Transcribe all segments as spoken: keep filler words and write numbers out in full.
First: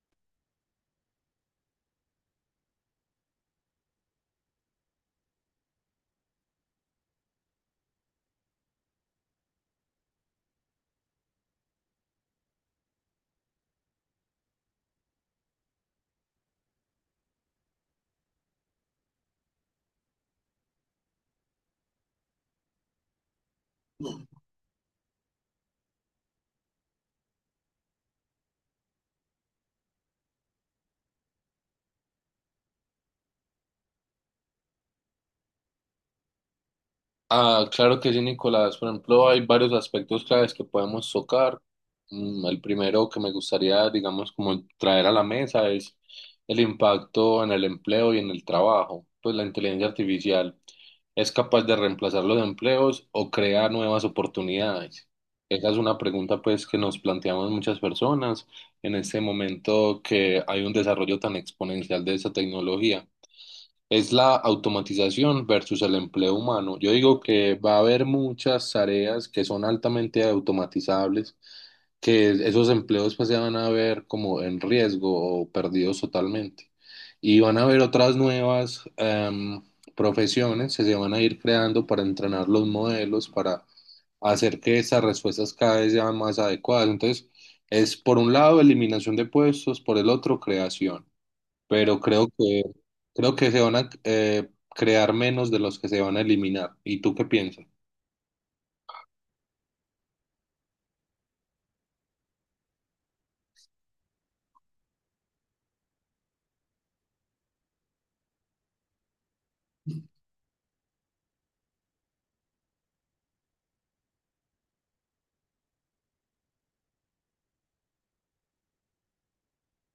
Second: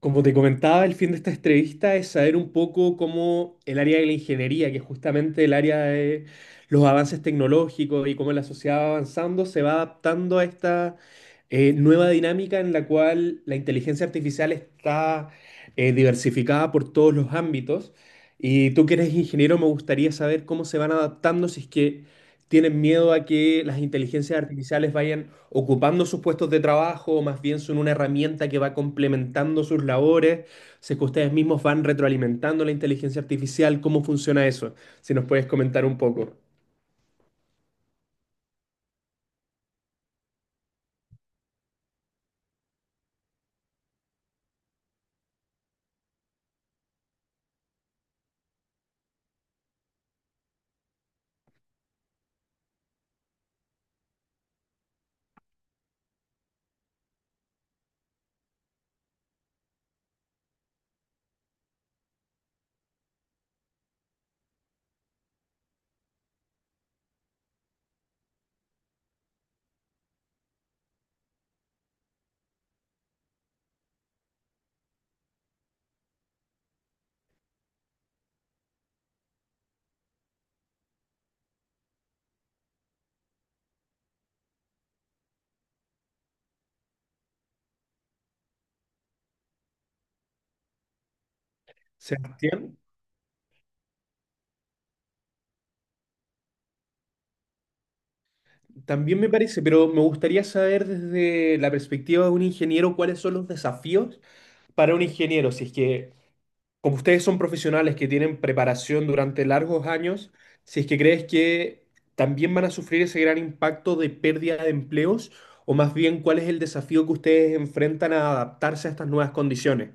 Como te comentaba, el fin de esta entrevista es saber un poco cómo el área de la ingeniería, que es justamente el área de los avances tecnológicos y cómo la sociedad va avanzando, se va adaptando a esta eh, nueva dinámica en la cual la inteligencia artificial está eh, diversificada por todos los ámbitos. Y tú que eres ingeniero, me gustaría saber cómo se van adaptando, si es que tienen miedo a que las inteligencias artificiales vayan ocupando sus puestos de trabajo, o más bien son una herramienta que va complementando sus labores. Sé que ustedes mismos van retroalimentando la inteligencia artificial, ¿cómo funciona eso? Si nos puedes comentar un poco. Ah, claro que sí, Nicolás. Por ejemplo, hay varios aspectos claves que podemos tocar. Mm, El primero que me gustaría, digamos, como traer a la mesa es el impacto en el empleo y en el trabajo. Pues la inteligencia artificial es capaz de reemplazar los empleos o crear nuevas oportunidades. Esa es una pregunta, pues, que nos planteamos muchas personas en este momento que hay un desarrollo tan exponencial de esa tecnología. Es la automatización versus el empleo humano. Yo digo que va a haber muchas tareas que son altamente automatizables, que esos empleos pues se van a ver como en riesgo o perdidos totalmente. Y van a haber otras nuevas em, profesiones que se van a ir creando para entrenar los modelos, para hacer que esas respuestas cada vez sean más adecuadas. Entonces, es por un lado eliminación de puestos, por el otro creación, pero creo que Sebastián, creo que se van a eh, crear menos de los que se van a eliminar. ¿Y tú qué piensas? también me parece, pero me gustaría saber desde la perspectiva de un ingeniero cuáles son los desafíos para un ingeniero, si es que como ustedes son profesionales que tienen preparación durante largos años, si es que crees que también van a sufrir ese gran impacto de pérdida de empleos, o más bien cuál es el desafío que ustedes enfrentan a adaptarse a estas nuevas condiciones.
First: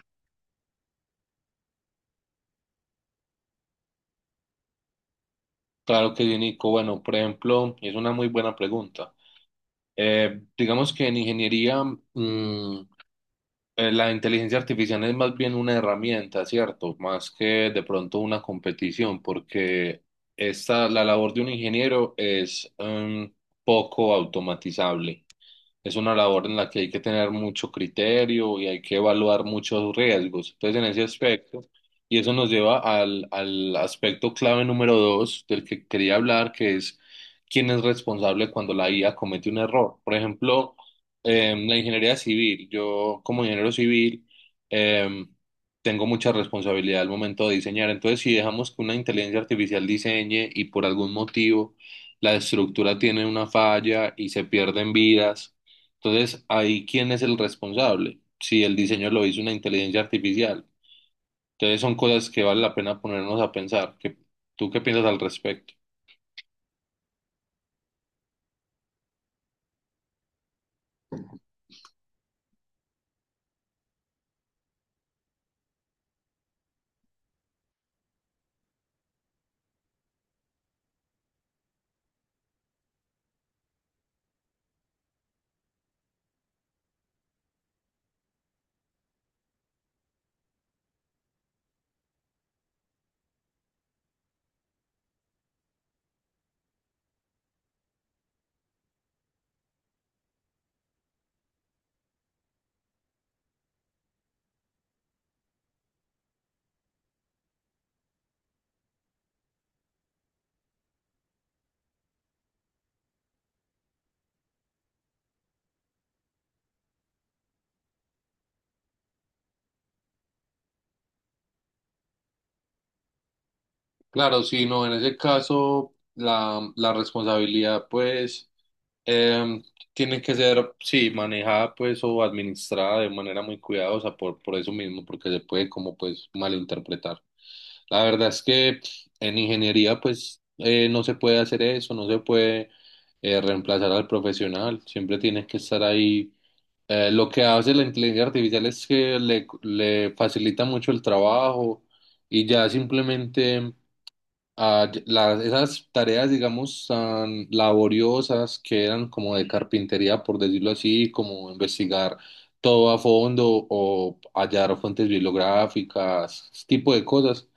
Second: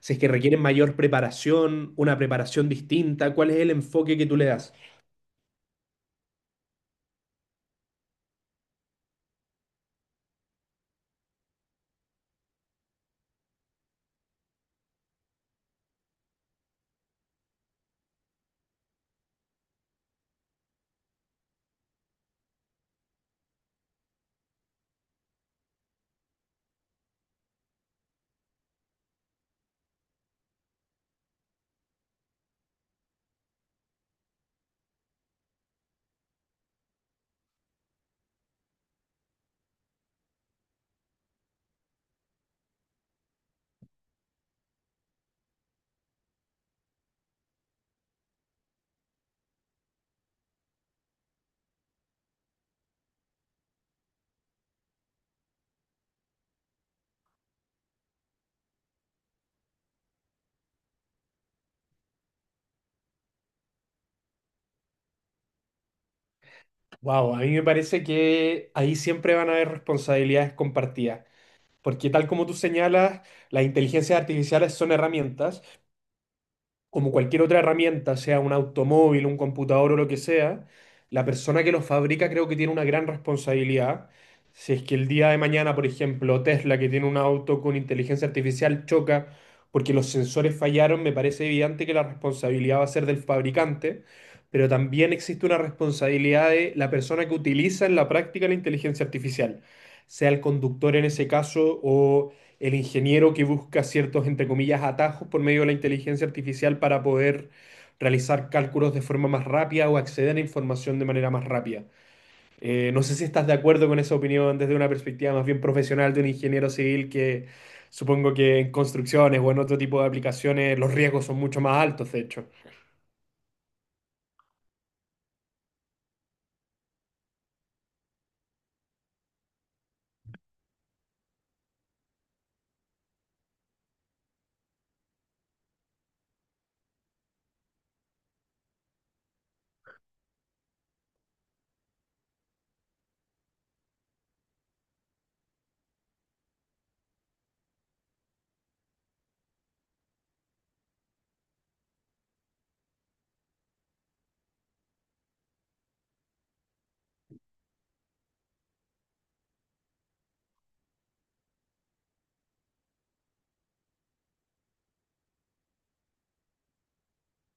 Si es que requieren mayor preparación, una preparación distinta, ¿cuál es el enfoque que tú le das? Claro que sí, Nico. Bueno, por ejemplo, es una muy buena pregunta. Eh, digamos que en ingeniería, mm, eh, la inteligencia artificial es más bien una herramienta, ¿cierto? Más que de pronto una competición, porque esta, la labor de un ingeniero es mm, poco automatizable. Es una labor en la que hay que tener mucho criterio y hay que evaluar muchos riesgos. Entonces, en ese aspecto, y eso nos lleva al, al aspecto clave número dos del que quería hablar, que es quién es responsable cuando la I A comete un error. Por ejemplo, em, la ingeniería civil, yo como ingeniero civil, em, tengo mucha responsabilidad al momento de diseñar. Entonces, si dejamos que una inteligencia artificial diseñe y por algún motivo la estructura tiene una falla y se pierden vidas, entonces, ahí, ¿quién es el responsable? Si el diseño lo hizo una inteligencia artificial. Entonces, son cosas que vale la pena ponernos a pensar. ¿Qué- ¿Tú qué piensas al respecto? Wow, a mí me parece que ahí siempre van a haber responsabilidades compartidas, porque tal como tú señalas, las inteligencias artificiales son herramientas como cualquier otra herramienta, sea un automóvil, un computador o lo que sea, la persona que lo fabrica creo que tiene una gran responsabilidad. Si es que el día de mañana, por ejemplo, Tesla, que tiene un auto con inteligencia artificial, choca porque los sensores fallaron, me parece evidente que la responsabilidad va a ser del fabricante, pero también existe una responsabilidad de la persona que utiliza en la práctica la inteligencia artificial, sea el conductor en ese caso o el ingeniero que busca ciertos, entre comillas, atajos por medio de la inteligencia artificial para poder realizar cálculos de forma más rápida o acceder a información de manera más rápida. Eh, no sé si estás de acuerdo con esa opinión desde una perspectiva más bien profesional de un ingeniero civil, que supongo que en construcciones o en otro tipo de aplicaciones los riesgos son mucho más altos, de hecho. Claro, sí, no, en ese caso la, la responsabilidad pues em, tiene que ser, sí, manejada pues o administrada de manera muy cuidadosa por, por eso mismo, porque se puede como pues malinterpretar. La verdad es que en ingeniería pues eh, no se puede hacer eso, no se puede eh, reemplazar al profesional, siempre tiene que estar ahí. Eh, lo que hace la inteligencia artificial es que le, le facilita mucho el trabajo y ya simplemente... Ah, y- la- esas tareas, digamos, tan laboriosas que eran como de carpintería, por decirlo así, como investigar todo a fondo o hallar fuentes bibliográficas, ese tipo de cosas,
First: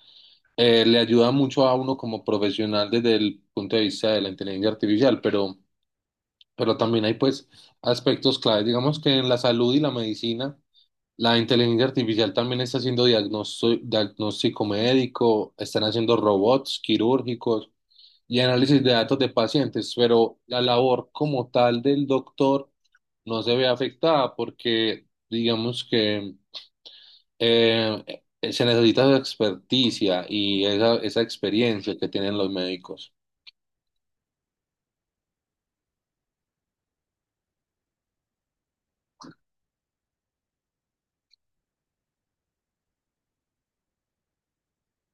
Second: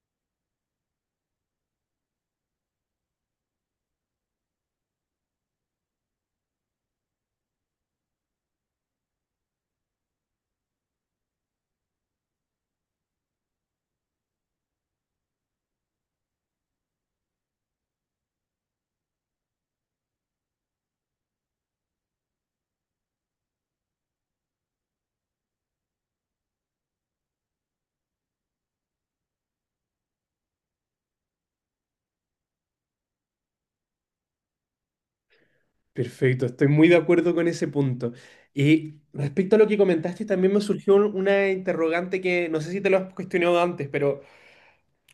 eh, le ayuda mucho a uno como profesional desde el punto de vista de la inteligencia artificial, pero, pero también hay pues aspectos clave, digamos que en la salud y la medicina. La inteligencia artificial también está haciendo diagnosto- diagnóstico médico, están haciendo robots quirúrgicos y análisis de datos de pacientes, pero la labor como tal del doctor no se ve afectada porque digamos que eh, se necesita su experticia y esa, esa experiencia que tienen los médicos. Perfecto, estoy muy de acuerdo con ese punto. Y respecto a lo que comentaste, también me surgió un- una interrogante que no sé si te lo has cuestionado antes, pero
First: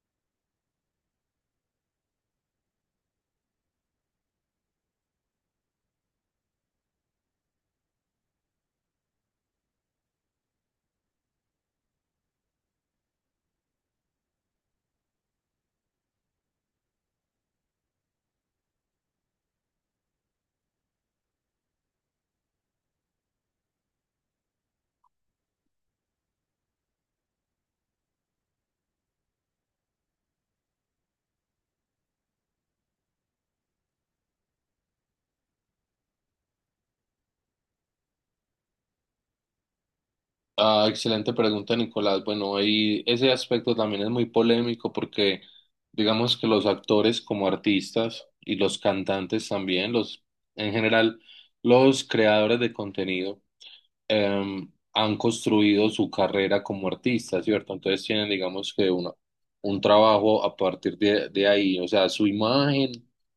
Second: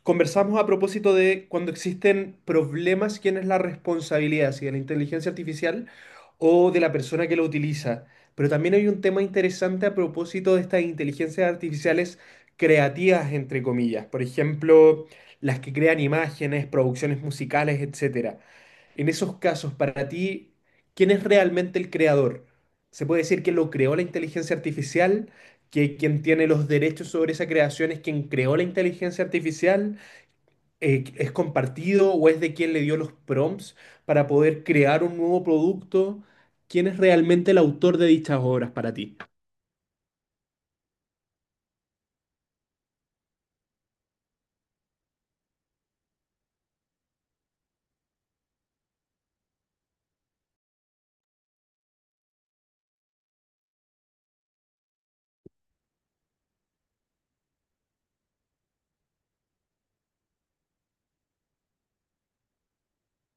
conversamos a propósito de cuando existen problemas, ¿quién es la responsabilidad? Si de la inteligencia artificial o de la persona que lo utiliza. Pero también hay un tema interesante a propósito de estas inteligencias artificiales creativas, entre comillas. Por ejemplo, las que crean imágenes, producciones musicales, etcétera. En esos casos, para ti, ¿quién es realmente el creador? ¿Se puede decir que lo creó la inteligencia artificial? ¿Que quien tiene los derechos sobre esa creación es quien creó la inteligencia artificial? Eh, es compartido o es de quien le dio los prompts para poder crear un nuevo producto? ¿Quién es realmente el autor de dichas obras para ti? Ah, excelente pregunta, Nicolás. Bueno, ahí ese aspecto también es muy polémico porque digamos que los actores como artistas y los cantantes también, los en general los creadores de contenido eh, han construido su carrera como artistas, ¿cierto? Entonces tienen, digamos que una- un trabajo a partir de, de ahí, o sea, su imagen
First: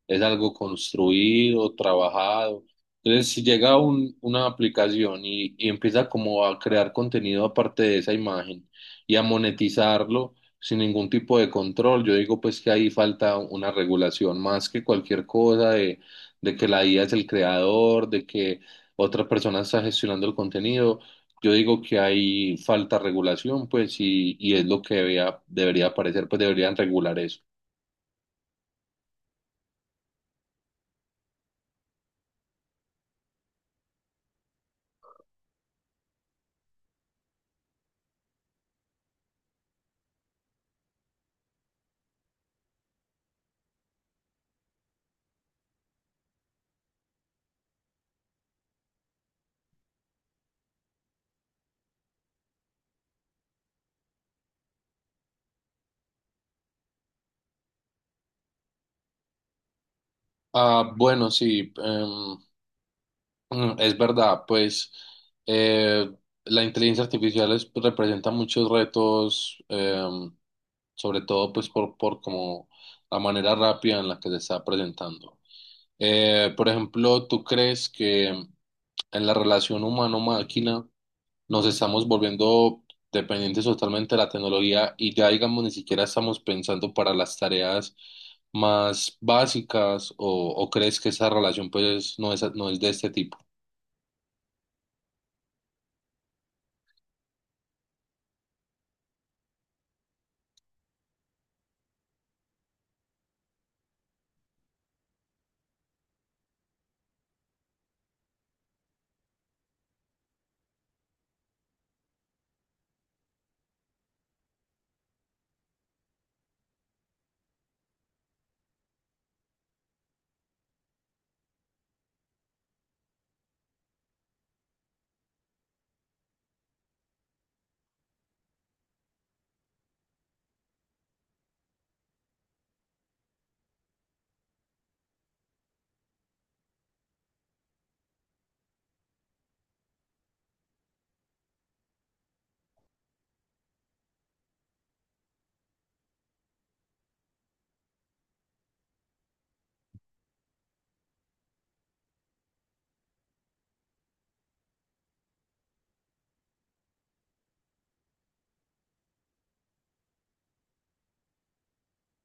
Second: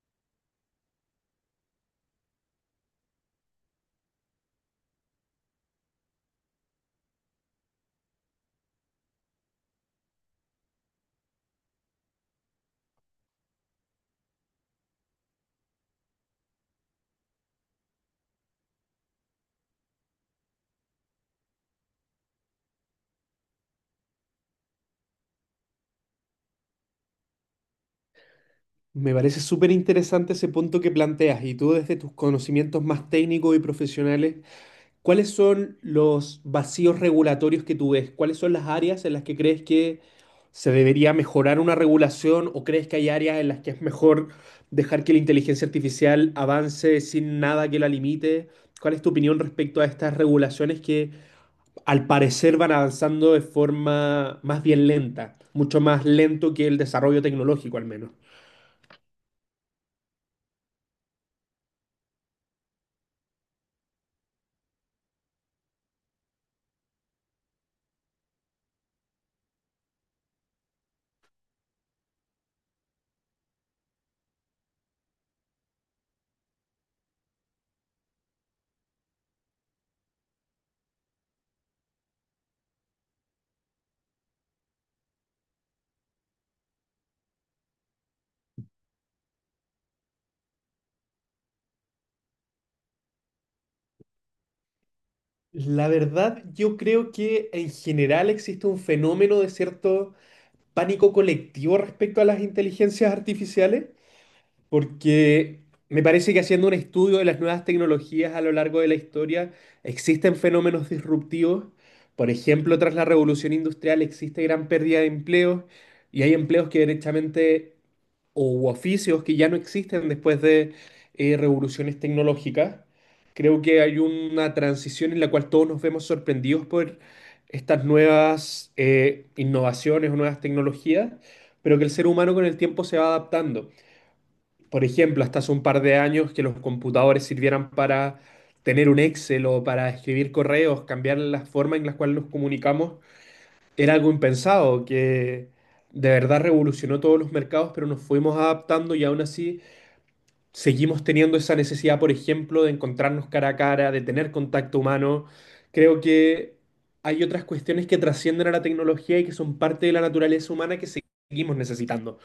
es algo construido, trabajado. Entonces, si llega un- una aplicación y, y empieza como a crear contenido aparte de esa imagen y a monetizarlo sin ningún tipo de control, yo digo pues que ahí falta una regulación más que cualquier cosa de, de que la I A es el creador, de que otra persona está gestionando el contenido. Yo digo que hay falta de regulación, pues, y, y es lo que debería, debería aparecer, pues deberían regular eso. Me parece súper interesante ese punto que planteas y, tú desde tus conocimientos más técnicos y profesionales, ¿cuáles son los vacíos regulatorios que tú ves? ¿Cuáles son las áreas en las que crees que se debería mejorar una regulación o crees que hay áreas en las que es mejor dejar que la inteligencia artificial avance sin nada que la limite? ¿Cuál es tu opinión respecto a estas regulaciones que al parecer van avanzando de forma más bien lenta, mucho más lento que el desarrollo tecnológico al menos? Ah, bueno, sí, em, mm, es verdad, pues eh, la inteligencia artificial es- pues, representa muchos retos, em, sobre todo pues por, por como la manera rápida en la que se está presentando. Eh, por ejemplo, ¿tú crees que en la relación humano-máquina nos estamos volviendo dependientes totalmente de la tecnología y ya digamos ni siquiera estamos pensando para las tareas más básicas o, o crees que esa relación pues no es, no es de este tipo? La verdad, yo creo que en general existe un fenómeno de cierto pánico colectivo respecto a las inteligencias artificiales. Porque me parece que haciendo un estudio de las nuevas tecnologías a lo largo de la historia, existen fenómenos disruptivos. Por ejemplo, tras la revolución industrial existe gran pérdida de empleos y hay empleos que derechamente, o u oficios que ya no existen después de eh, revoluciones tecnológicas. Creo que hay una transición en la cual todos nos vemos sorprendidos por estas nuevas eh, innovaciones o nuevas tecnologías, pero que el ser humano con el tiempo se va adaptando. Por ejemplo, hasta hace un par de años que los computadores sirvieran para tener un Excel o para escribir correos, cambiar la forma en la cual nos comunicamos, era algo impensado, que de verdad revolucionó todos los mercados, pero nos fuimos adaptando y aún así seguimos teniendo esa necesidad, por ejemplo, de encontrarnos cara a cara, de tener contacto humano. Creo que hay otras cuestiones que trascienden a la tecnología y que son parte de la naturaleza humana que seguimos necesitando.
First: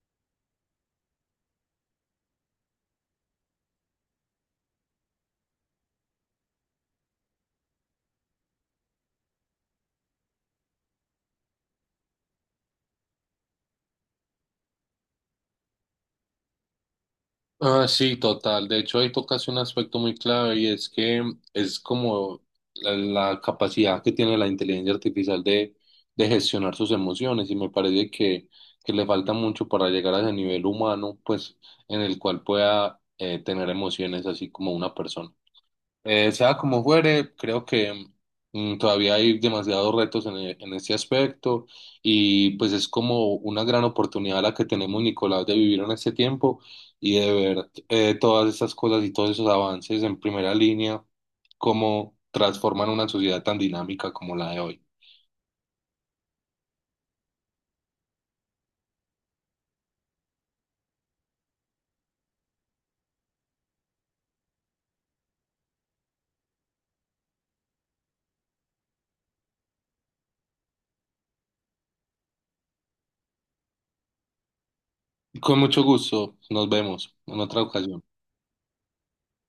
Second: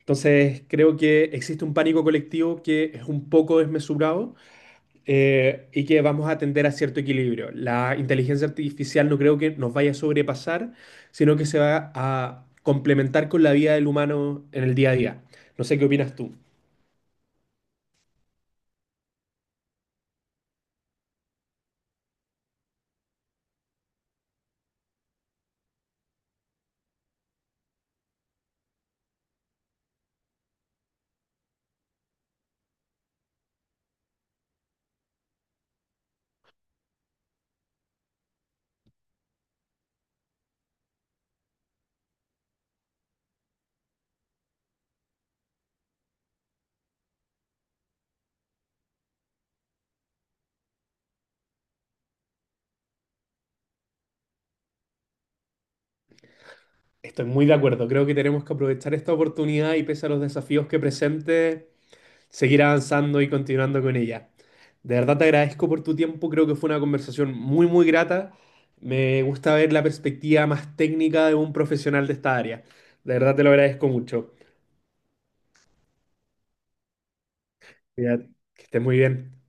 Entonces, creo que existe un pánico colectivo que es un poco desmesurado, eh, y que vamos a tender a cierto equilibrio. La inteligencia artificial no creo que nos vaya a sobrepasar, sino que se va a complementar con la vida del humano en el día a día. No sé qué opinas tú. Ah, sí, total. De hecho, ahí tocas un aspecto muy clave y es que es como la, la capacidad que tiene la inteligencia artificial de, de gestionar sus emociones y me parece que, que le falta mucho para llegar a ese nivel humano, pues en el cual pueda eh, tener emociones así como una persona. Eh, sea como fuere, creo que mm, todavía hay demasiados retos en, e- en este aspecto y pues es como una gran oportunidad la que tenemos, Nicolás, de vivir en este tiempo y de ver eh, todas estas cosas y todos esos avances en primera línea, cómo transforman una sociedad tan dinámica como la de hoy. Estoy muy de acuerdo. Creo que tenemos que aprovechar esta oportunidad y, pese a los desafíos que presente, seguir avanzando y continuando con ella. De verdad te agradezco por tu tiempo, creo que fue una conversación muy, muy grata. Me gusta ver la perspectiva más técnica de un profesional de esta área. De verdad te lo agradezco mucho. Con mucho gusto, nos vemos en otra ocasión. Cuídate, que estés muy bien.